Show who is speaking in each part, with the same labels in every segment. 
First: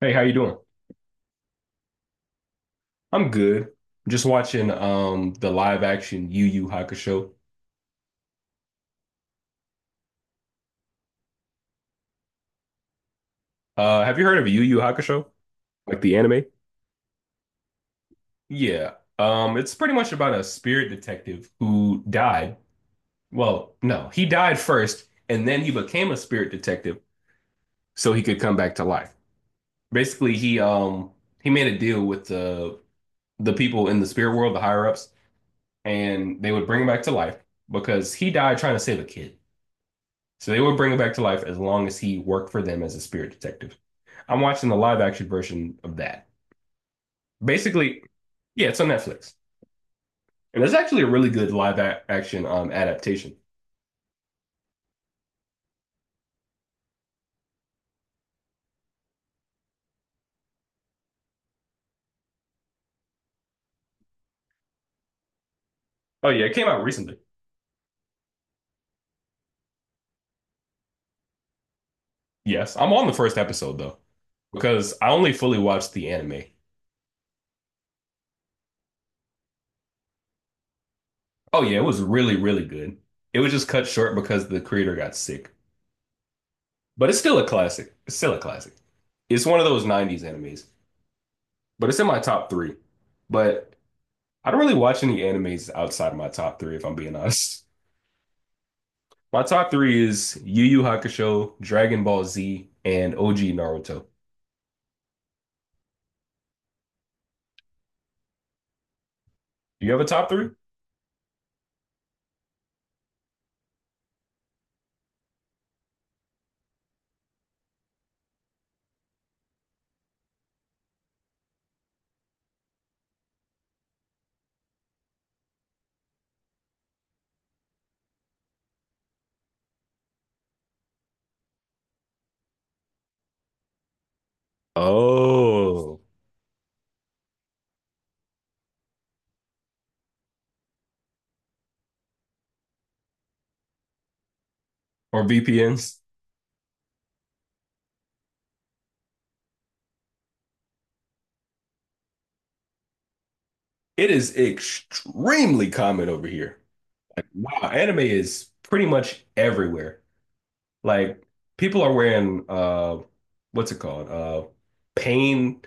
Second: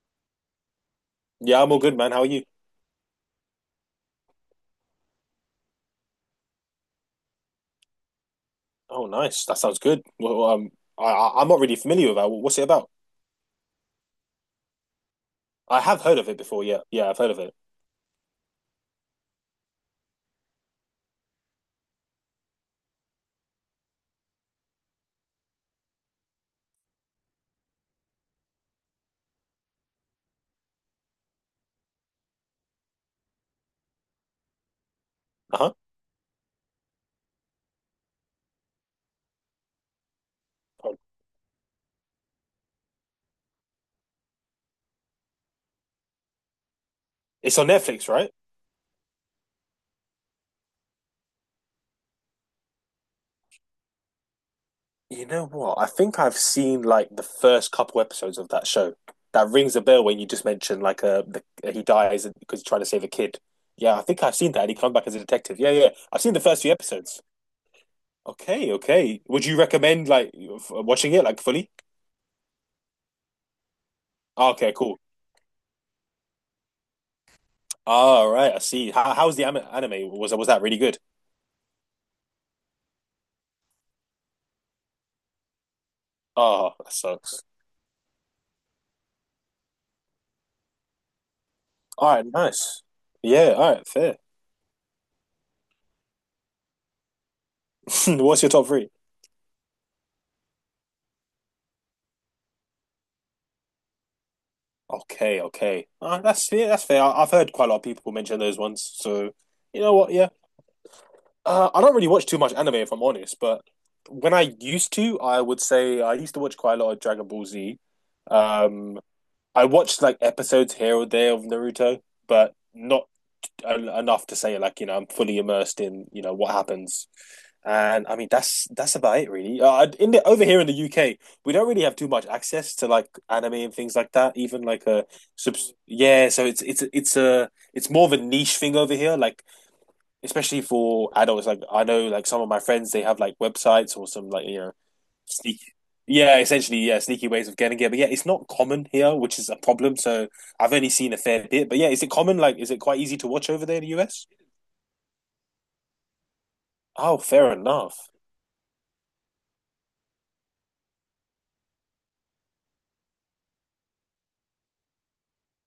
Speaker 1: Hey, how you doing?
Speaker 2: Yeah, I'm all good, man. How are you?
Speaker 1: I'm good. I'm just watching the live action Yu Yu Hakusho.
Speaker 2: Oh, nice. That sounds good. Well, I'm not really familiar with that. What's it about?
Speaker 1: Have you heard of Yu Yu Hakusho?
Speaker 2: I
Speaker 1: Like
Speaker 2: have
Speaker 1: the
Speaker 2: heard of it
Speaker 1: anime?
Speaker 2: before. Yeah, yeah, I've heard of it.
Speaker 1: Yeah. It's pretty much about a spirit detective who died. Well, no, he died first, and then he became a spirit detective so he could come back to life. Basically, he he made a deal with the people in the spirit world, the higher ups,
Speaker 2: Uh-huh.
Speaker 1: and they would bring him back to life because he died trying to save a kid. So they would bring him back to life as long as he worked for them as a spirit detective. I'm watching the live action version of that.
Speaker 2: It's on
Speaker 1: Basically,
Speaker 2: Netflix, right?
Speaker 1: yeah, it's on Netflix. And there's actually a really good live action adaptation.
Speaker 2: You know what? I think I've seen like the first couple episodes of that show. That rings a bell when you just mentioned like the, he dies because he's trying to save a kid. Yeah, I think I've seen that. And he comes back as a detective. Yeah, yeah. I've
Speaker 1: Oh,
Speaker 2: seen the
Speaker 1: yeah, it
Speaker 2: first
Speaker 1: came
Speaker 2: few
Speaker 1: out recently.
Speaker 2: episodes. Okay, okay. Would you recommend like watching it like fully?
Speaker 1: Yes, I'm on the first episode though,
Speaker 2: Ah, okay,
Speaker 1: because
Speaker 2: cool.
Speaker 1: I only fully watched the anime.
Speaker 2: All right, I see. How, how's the anime? Was that really good?
Speaker 1: Oh, yeah, it was really, really good. It was just cut short because the creator got sick.
Speaker 2: Oh, that
Speaker 1: But it's still
Speaker 2: sucks.
Speaker 1: a classic. It's still a classic. It's one of those 90s animes, but it's in
Speaker 2: All
Speaker 1: my
Speaker 2: right,
Speaker 1: top three.
Speaker 2: nice. Yeah,
Speaker 1: But
Speaker 2: all right, fair.
Speaker 1: I don't really watch any animes outside of my top three, if I'm being honest.
Speaker 2: What's your top three?
Speaker 1: My top three is Yu Yu Hakusho, Dragon Ball Z, and OG Naruto.
Speaker 2: Okay, okay. That's fair. That's fair. I've heard quite a lot of people mention those ones. So, you
Speaker 1: Do you
Speaker 2: know
Speaker 1: have a
Speaker 2: what?
Speaker 1: top
Speaker 2: Yeah.
Speaker 1: three?
Speaker 2: I don't really watch too much anime, if I'm honest. But when I used to, I would say I used to watch quite a lot of Dragon Ball Z. Um, I watched like episodes here or there of Naruto, but not enough to say like you know I'm fully immersed in you know what happens. And I mean that's about it really. In the Over here in the UK, we don't really have too much access to like anime and things like that. Even like a
Speaker 1: Oh,
Speaker 2: yeah, so it's more of a niche thing over here. Like especially for adults. Like I know, like some of my friends, they have like websites or some like you know,
Speaker 1: or
Speaker 2: sneak.
Speaker 1: VPNs?
Speaker 2: Yeah, essentially, yeah, sneaky ways of getting it. But yeah, it's not common here, which is a problem. So I've only seen a fair bit. But yeah, is it common? Like, is it quite easy to watch over there in the
Speaker 1: It
Speaker 2: US?
Speaker 1: is extremely common over here.
Speaker 2: Oh,
Speaker 1: Like,
Speaker 2: fair
Speaker 1: wow, anime
Speaker 2: enough.
Speaker 1: is pretty much everywhere. Like people are wearing what's it called? Pain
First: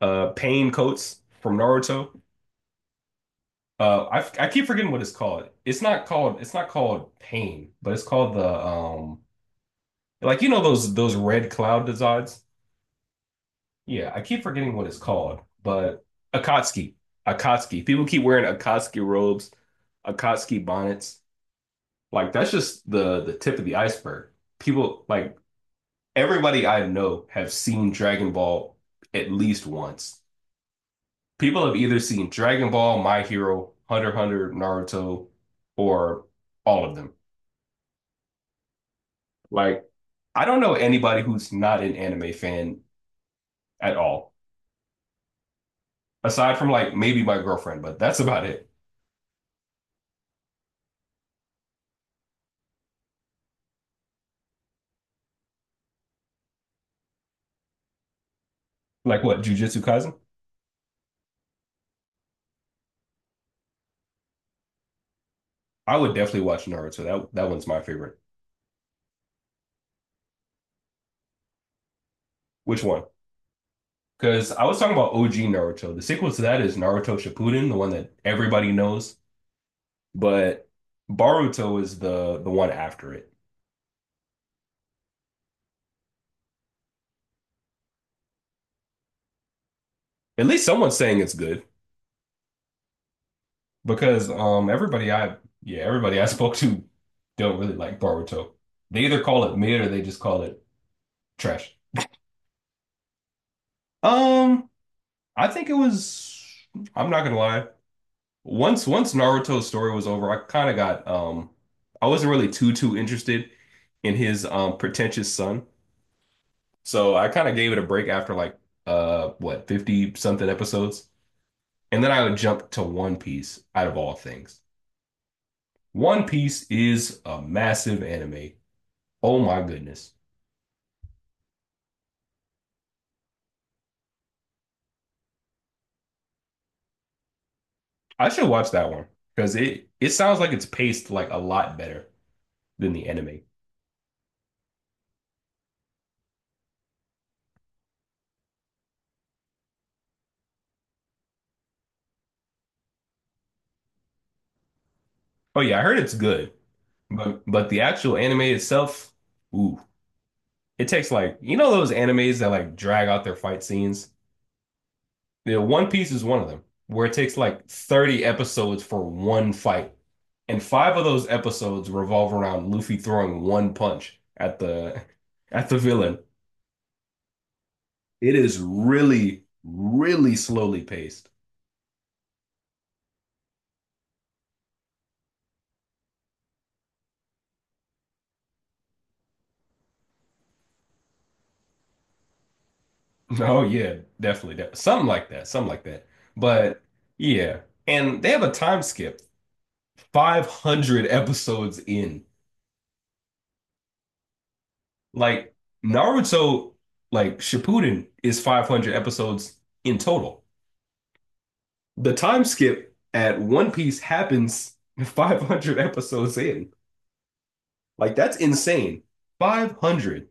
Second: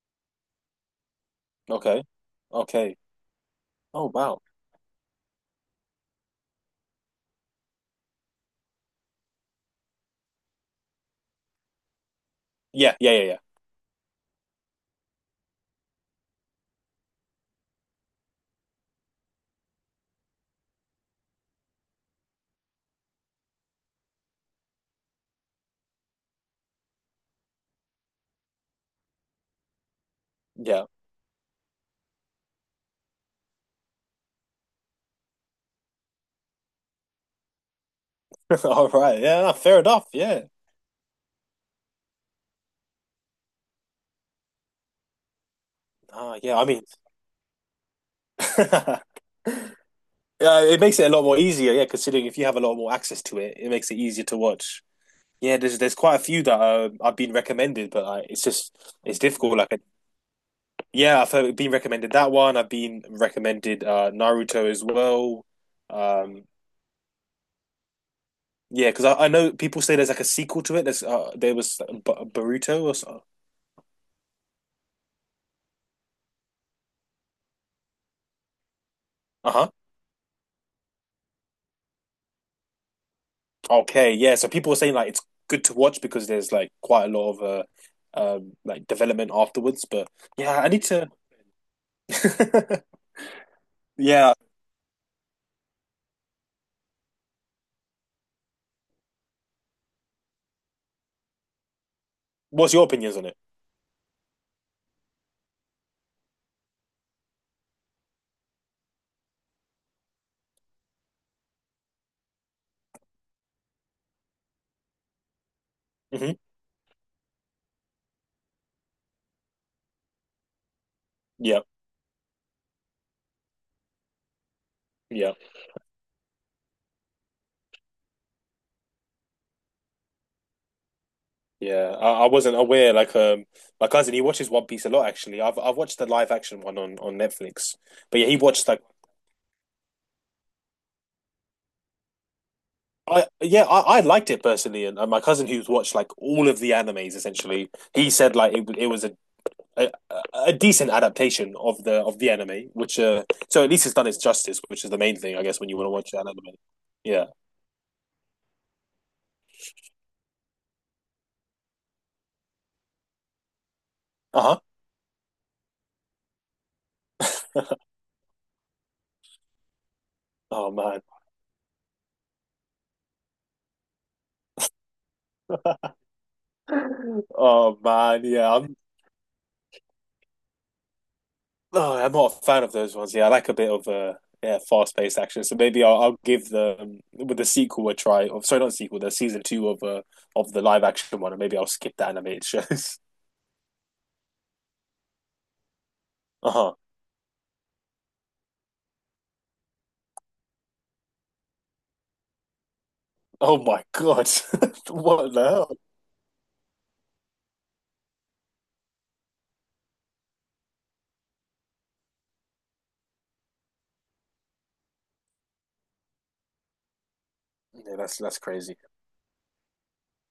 Speaker 1: pain coats from
Speaker 2: Okay,
Speaker 1: Naruto.
Speaker 2: okay. Oh wow.
Speaker 1: I keep forgetting what it's called. It's not called it's not called pain, but it's called the like you know those red cloud designs.
Speaker 2: Yeah, yeah, yeah,
Speaker 1: Yeah, I keep forgetting what it's called, but Akatsuki, Akatsuki. People keep wearing Akatsuki robes, Akatsuki bonnets. Like that's just the tip of the iceberg. People like everybody I know have seen Dragon Ball at least once.
Speaker 2: yeah,
Speaker 1: People have either seen Dragon Ball, My Hero, Hunter x Hunter, Naruto, or all of them.
Speaker 2: yeah. All right. Yeah, no, fair
Speaker 1: Like,
Speaker 2: enough. Yeah.
Speaker 1: I don't know anybody who's not an anime fan at all,
Speaker 2: Ah,
Speaker 1: aside
Speaker 2: yeah. I
Speaker 1: from
Speaker 2: mean,
Speaker 1: like maybe my girlfriend, but that's about it.
Speaker 2: yeah, it makes it a lot more easier. Yeah, considering if you have a lot more access to it, it makes it easier to watch. Yeah, there's quite a few that I've been recommended, but like, it's just it's
Speaker 1: Like, what,
Speaker 2: difficult. Like,
Speaker 1: Jujutsu Kaisen?
Speaker 2: yeah, I've heard, been recommended that one. I've been recommended Naruto as well.
Speaker 1: I would definitely
Speaker 2: Um,
Speaker 1: watch Naruto. That one's my favorite.
Speaker 2: yeah, because I know people say there's like a sequel to it. There's there was B
Speaker 1: Which
Speaker 2: Boruto or
Speaker 1: one?
Speaker 2: so.
Speaker 1: Because I was talking about OG Naruto. The sequel to that is Naruto Shippuden, the one that everybody knows,
Speaker 2: Uh-huh.
Speaker 1: but Boruto is the one after it.
Speaker 2: Okay, yeah. So people are saying like it's good to watch because there's like quite a lot of like development afterwards. But
Speaker 1: At
Speaker 2: yeah,
Speaker 1: least
Speaker 2: I need
Speaker 1: someone's
Speaker 2: to.
Speaker 1: saying it's good because
Speaker 2: Yeah,
Speaker 1: everybody I spoke to don't really like Boruto. They either call it mid or they just call it trash.
Speaker 2: what's your opinions on it?
Speaker 1: Um, I think it was, I'm not gonna lie. Once Naruto's story was over, I kind of got. I wasn't really too interested in his pretentious son.
Speaker 2: Hmm.
Speaker 1: So I kind of gave it a break after like what 50 something episodes.
Speaker 2: Yeah,
Speaker 1: And then I would jump to One Piece out of all things.
Speaker 2: yeah.
Speaker 1: One Piece is a massive anime. Oh my goodness.
Speaker 2: Yeah, I wasn't aware. Like, my cousin he watches One Piece a lot. Actually, I've watched the live action one on Netflix. But yeah,
Speaker 1: I
Speaker 2: he
Speaker 1: should
Speaker 2: watched
Speaker 1: watch
Speaker 2: like
Speaker 1: that one because it sounds like it's paced like a lot better than the
Speaker 2: I
Speaker 1: anime.
Speaker 2: yeah I liked it personally, and my cousin who's watched like all of the animes essentially, he said like it was a a, a decent adaptation of the anime, which so at least it's done its justice, which is the main thing I guess
Speaker 1: Oh
Speaker 2: when you
Speaker 1: yeah, I
Speaker 2: want to
Speaker 1: heard
Speaker 2: watch
Speaker 1: it's
Speaker 2: an
Speaker 1: good.
Speaker 2: anime. Yeah.
Speaker 1: But the actual anime itself, ooh, it takes like you know those animes that like drag out their fight scenes?
Speaker 2: Uh huh.
Speaker 1: Yeah, One Piece is one of them, where it takes like 30 episodes for one fight. And
Speaker 2: Oh
Speaker 1: five
Speaker 2: man.
Speaker 1: of those episodes revolve around Luffy throwing one punch at the at the villain.
Speaker 2: Oh man.
Speaker 1: It is
Speaker 2: Yeah.
Speaker 1: really, really slowly paced.
Speaker 2: No, I'm not a fan of those ones. Yeah, I like a bit of yeah, fast-paced action. So maybe I'll give the with the sequel a try. Or sorry, not sequel, the season two of the live action one, and maybe I'll skip the animated shows.
Speaker 1: Oh yeah, definitely. De something like that. Something like that.
Speaker 2: Uh-huh.
Speaker 1: But yeah. And they have a time skip, 500 episodes in.
Speaker 2: Oh my God, what the
Speaker 1: Like
Speaker 2: hell?
Speaker 1: Naruto, like Shippuden is 500 episodes in total. The time skip at One Piece happens 500 episodes in.
Speaker 2: Yeah,
Speaker 1: Like
Speaker 2: that's
Speaker 1: that's
Speaker 2: that's crazy.
Speaker 1: insane. 500.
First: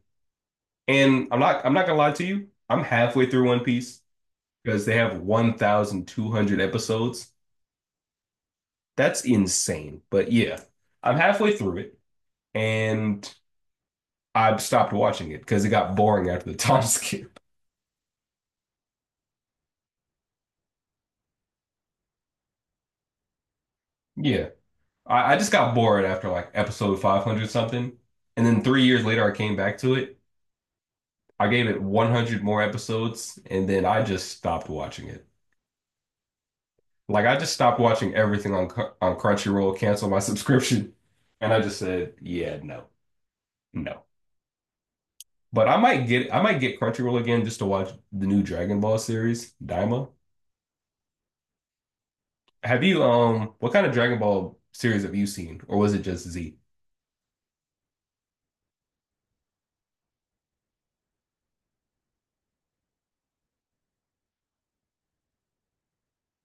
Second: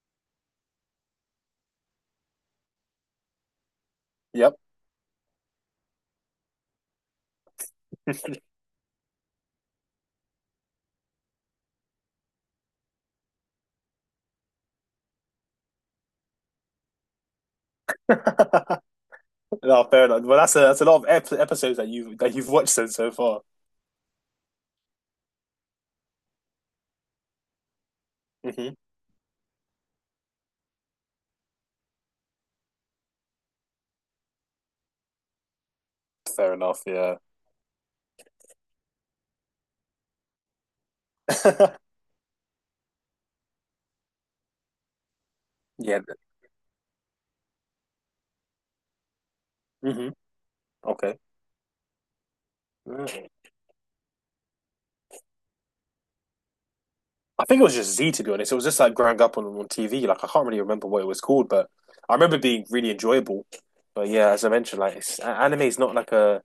Speaker 1: And I'm not gonna lie to you. I'm halfway through One Piece
Speaker 2: Yep.
Speaker 1: because they have 1,200 episodes. That's insane. But yeah, I'm halfway through it and I've stopped watching it because it got boring after the time skip.
Speaker 2: No, fair enough. Well, that's a lot of ep episodes that you that you've watched so so far.
Speaker 1: Yeah. I just got bored after like episode 500 something. And then
Speaker 2: Hmm.
Speaker 1: 3 years later, I came back to it. I gave it 100 more episodes, and then I just stopped watching it.
Speaker 2: Fair enough. Yeah.
Speaker 1: Like, I just stopped watching everything on Crunchyroll, canceled my subscription, and I just said, yeah, no, no. But I
Speaker 2: Yeah.
Speaker 1: might get I might get Crunchyroll again just to watch the new Dragon Ball series, Daima.
Speaker 2: Hmm. Okay.
Speaker 1: Have you what kind of Dragon Ball series have you seen? Or was it just Z?
Speaker 2: I think it was just Z to be honest. It was just like growing up on TV. Like I can't really remember what it was called, but I remember it being really enjoyable. But yeah, as I mentioned, like it's, anime is not like a.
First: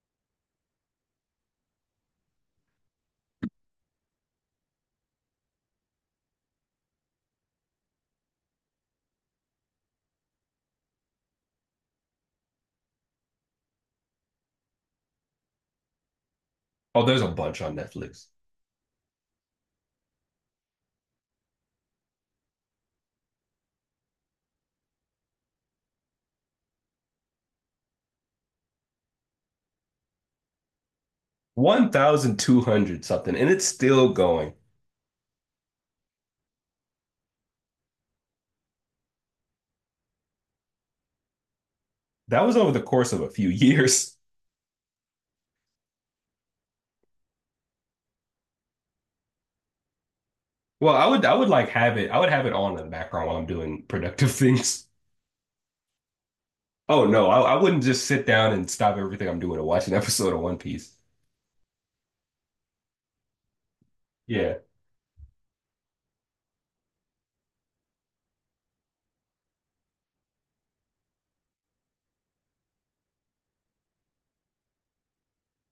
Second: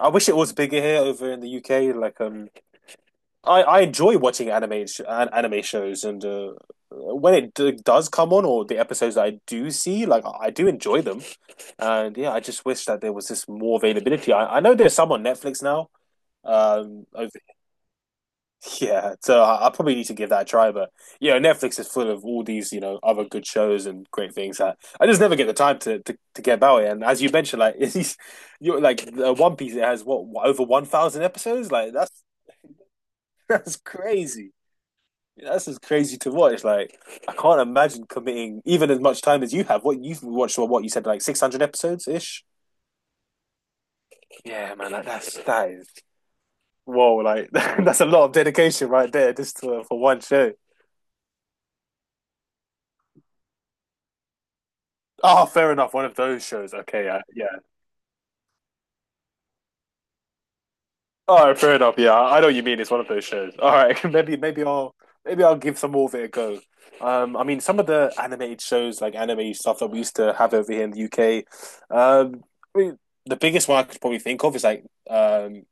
Speaker 2: I wish it was bigger here over in the UK. Like I enjoy watching anime shows, and when it does come on or the episodes that I do see, like I do enjoy them. And yeah, I just wish that there was just more availability. I know there's some on Netflix now.
Speaker 1: Oh, there's a
Speaker 2: Over.
Speaker 1: bunch on Netflix.
Speaker 2: Yeah, so I probably need to give that a try. But yeah, Netflix is full of all these, you know, other good shows and great things that I just never get the time to to get about it. And as you mentioned, like it's, you're like One Piece, it has what over 1,000 episodes. Like that's
Speaker 1: 1,200 something, and it's
Speaker 2: that's
Speaker 1: still
Speaker 2: crazy.
Speaker 1: going.
Speaker 2: That's just crazy to watch. Like I can't imagine committing even as much time as you have. What you've watched, or what you said, like 600 episodes
Speaker 1: That
Speaker 2: ish.
Speaker 1: was over the course of a few years.
Speaker 2: Yeah, man, like, that's that is whoa. Like that's a lot of dedication right there, just to, for one show.
Speaker 1: Well, I would have it on in the background while I'm doing productive things.
Speaker 2: Oh, fair enough. One of those shows. Okay,
Speaker 1: Oh
Speaker 2: yeah,
Speaker 1: no, I,
Speaker 2: yeah.
Speaker 1: I wouldn't just sit down and stop everything I'm doing to watch an episode of One Piece.
Speaker 2: All right, fair enough. Yeah, I know what you mean. It's one of those shows. All right, maybe
Speaker 1: Yeah.
Speaker 2: maybe I'll give some more of it a go. I mean, some of the animated shows, like anime stuff that we used to have over here in the UK. Um, I mean, the biggest one I could probably think of is like um,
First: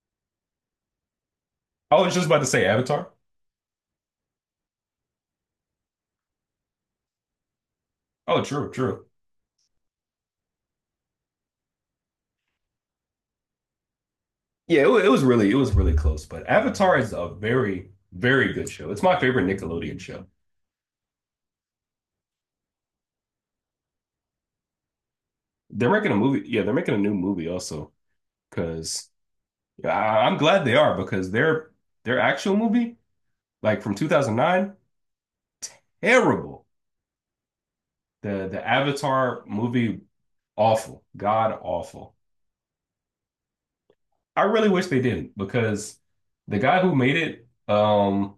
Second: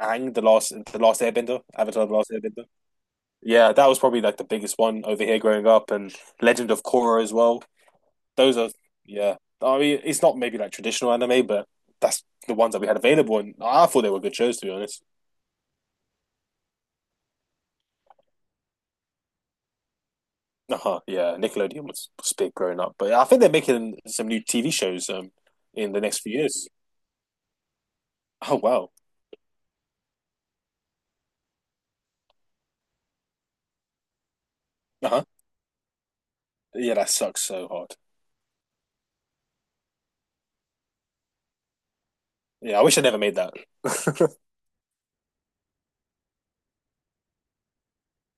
Speaker 2: Aang, the last Airbender,
Speaker 1: I
Speaker 2: Avatar,
Speaker 1: was
Speaker 2: the
Speaker 1: just
Speaker 2: last
Speaker 1: about to
Speaker 2: Airbender.
Speaker 1: say Avatar.
Speaker 2: Yeah, that was probably like the biggest one over here growing up, and Legend of Korra as well.
Speaker 1: Oh,
Speaker 2: Those
Speaker 1: true,
Speaker 2: are
Speaker 1: true.
Speaker 2: yeah. I mean, it's not maybe like traditional anime, but that's the ones that we had available, and I thought they were good shows to be
Speaker 1: Yeah, it, wa-
Speaker 2: honest.
Speaker 1: it was really it was really close, but Avatar is a very good show. It's my favorite Nickelodeon show.
Speaker 2: Uh-huh, yeah, Nickelodeon was big growing up, but I think they're making some new TV shows
Speaker 1: They're
Speaker 2: in the
Speaker 1: making a
Speaker 2: next few
Speaker 1: movie. Yeah,
Speaker 2: years.
Speaker 1: they're making a new movie also
Speaker 2: Oh wow,
Speaker 1: because I'm glad they are because their actual movie like from 2009
Speaker 2: uh-huh.
Speaker 1: terrible.
Speaker 2: Yeah, that sucks so hard.
Speaker 1: The Avatar movie awful, god awful.
Speaker 2: Yeah, I wish I never made that.
Speaker 1: I really wish they didn't because the guy who made it,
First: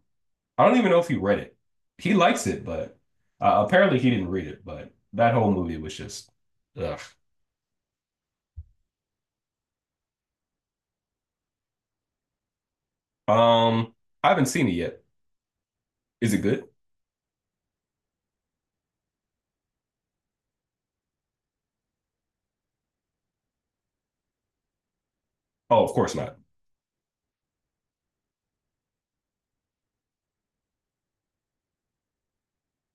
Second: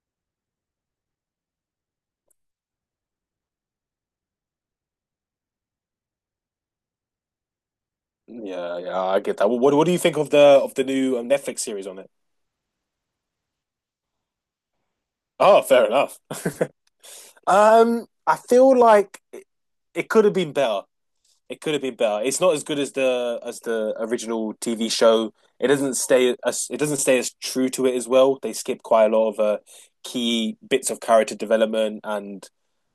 Speaker 1: I don't even know if he read it. He likes it, but apparently he didn't read it. But that whole movie was just, ugh.
Speaker 2: Yeah, yeah, I get that. What do you think of the new Netflix series on it?
Speaker 1: Um, I haven't seen it yet.
Speaker 2: Oh, fair enough.
Speaker 1: Is it good?
Speaker 2: I feel like it could have been better. It could have been better. It's not as good as the original TV show. It
Speaker 1: Oh, of
Speaker 2: doesn't
Speaker 1: course
Speaker 2: stay
Speaker 1: not.
Speaker 2: as it doesn't stay as true to it as well. They skip quite a lot of key bits of character development and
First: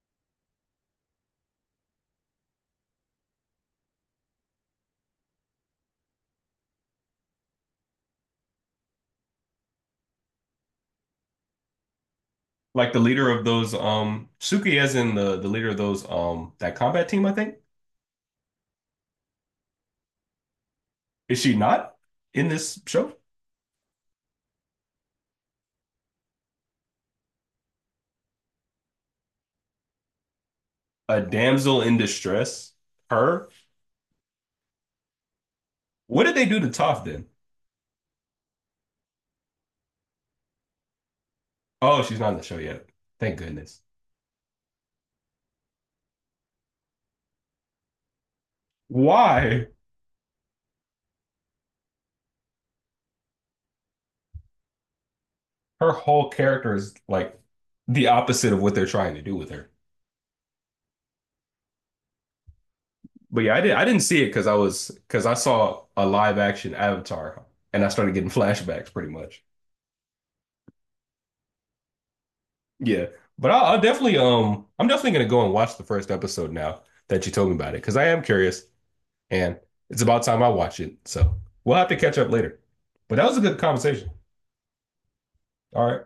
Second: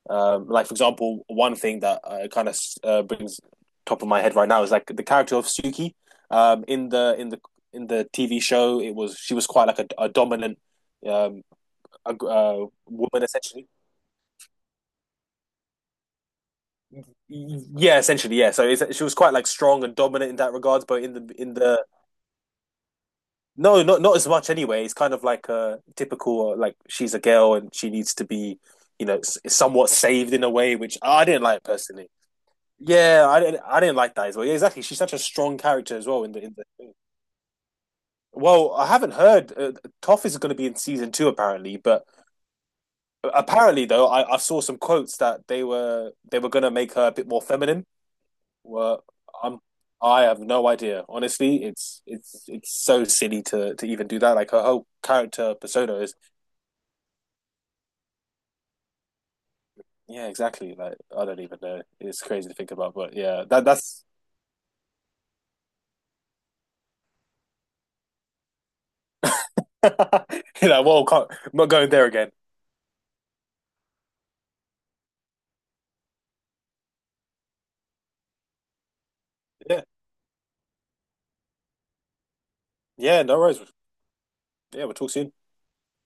Speaker 2: like for example, one thing that kind of brings top of my head right now is like the character of Suki in the in the in the TV show. It was she was quite like a dominant um,
Speaker 1: Like the
Speaker 2: woman
Speaker 1: leader of
Speaker 2: essentially.
Speaker 1: those, Suki, as in the leader of those, that combat team. I think
Speaker 2: Yeah, essentially, yeah. So it's, she was quite like strong and dominant in that regards, but
Speaker 1: is
Speaker 2: in
Speaker 1: she
Speaker 2: the
Speaker 1: not in this show?
Speaker 2: No, not not as much anyway. It's kind of like a typical like she's a girl and she needs to be, you know, somewhat saved in a way, which
Speaker 1: A
Speaker 2: I didn't like
Speaker 1: damsel in
Speaker 2: personally.
Speaker 1: distress.
Speaker 2: Yeah,
Speaker 1: Her.
Speaker 2: I didn't like that as well. Yeah, exactly. She's such a strong character as well
Speaker 1: What
Speaker 2: in
Speaker 1: did they
Speaker 2: the in
Speaker 1: do to
Speaker 2: the.
Speaker 1: Toph then?
Speaker 2: Well, I haven't heard. Toph is going to be in season two apparently,
Speaker 1: Oh,
Speaker 2: but
Speaker 1: she's not in the show yet. Thank goodness.
Speaker 2: apparently though, I saw some quotes that they were going to make her a bit more feminine. Well, I'm
Speaker 1: Why?
Speaker 2: I have no idea. Honestly, it's so silly to even do that. Like her whole character
Speaker 1: Her
Speaker 2: persona is
Speaker 1: whole character is like the opposite of what they're trying to do with her.
Speaker 2: Yeah, exactly. Like I don't even know. It's crazy to think about, but
Speaker 1: But
Speaker 2: yeah,
Speaker 1: yeah, I
Speaker 2: that
Speaker 1: did. I didn't
Speaker 2: that's
Speaker 1: see it because I was because I saw a live action Avatar and I started getting flashbacks pretty much.
Speaker 2: you know, well, can't, I'm not going there again.
Speaker 1: Yeah, but I'll definitely I'm definitely gonna go and watch the first episode now that you told me about it because I am curious and
Speaker 2: Yeah,
Speaker 1: it's about time I watch it. So we'll have to catch up later. But
Speaker 2: yeah,
Speaker 1: that was
Speaker 2: no
Speaker 1: a good
Speaker 2: worries.
Speaker 1: conversation.
Speaker 2: Yeah, we'll talk soon.
Speaker 1: All right.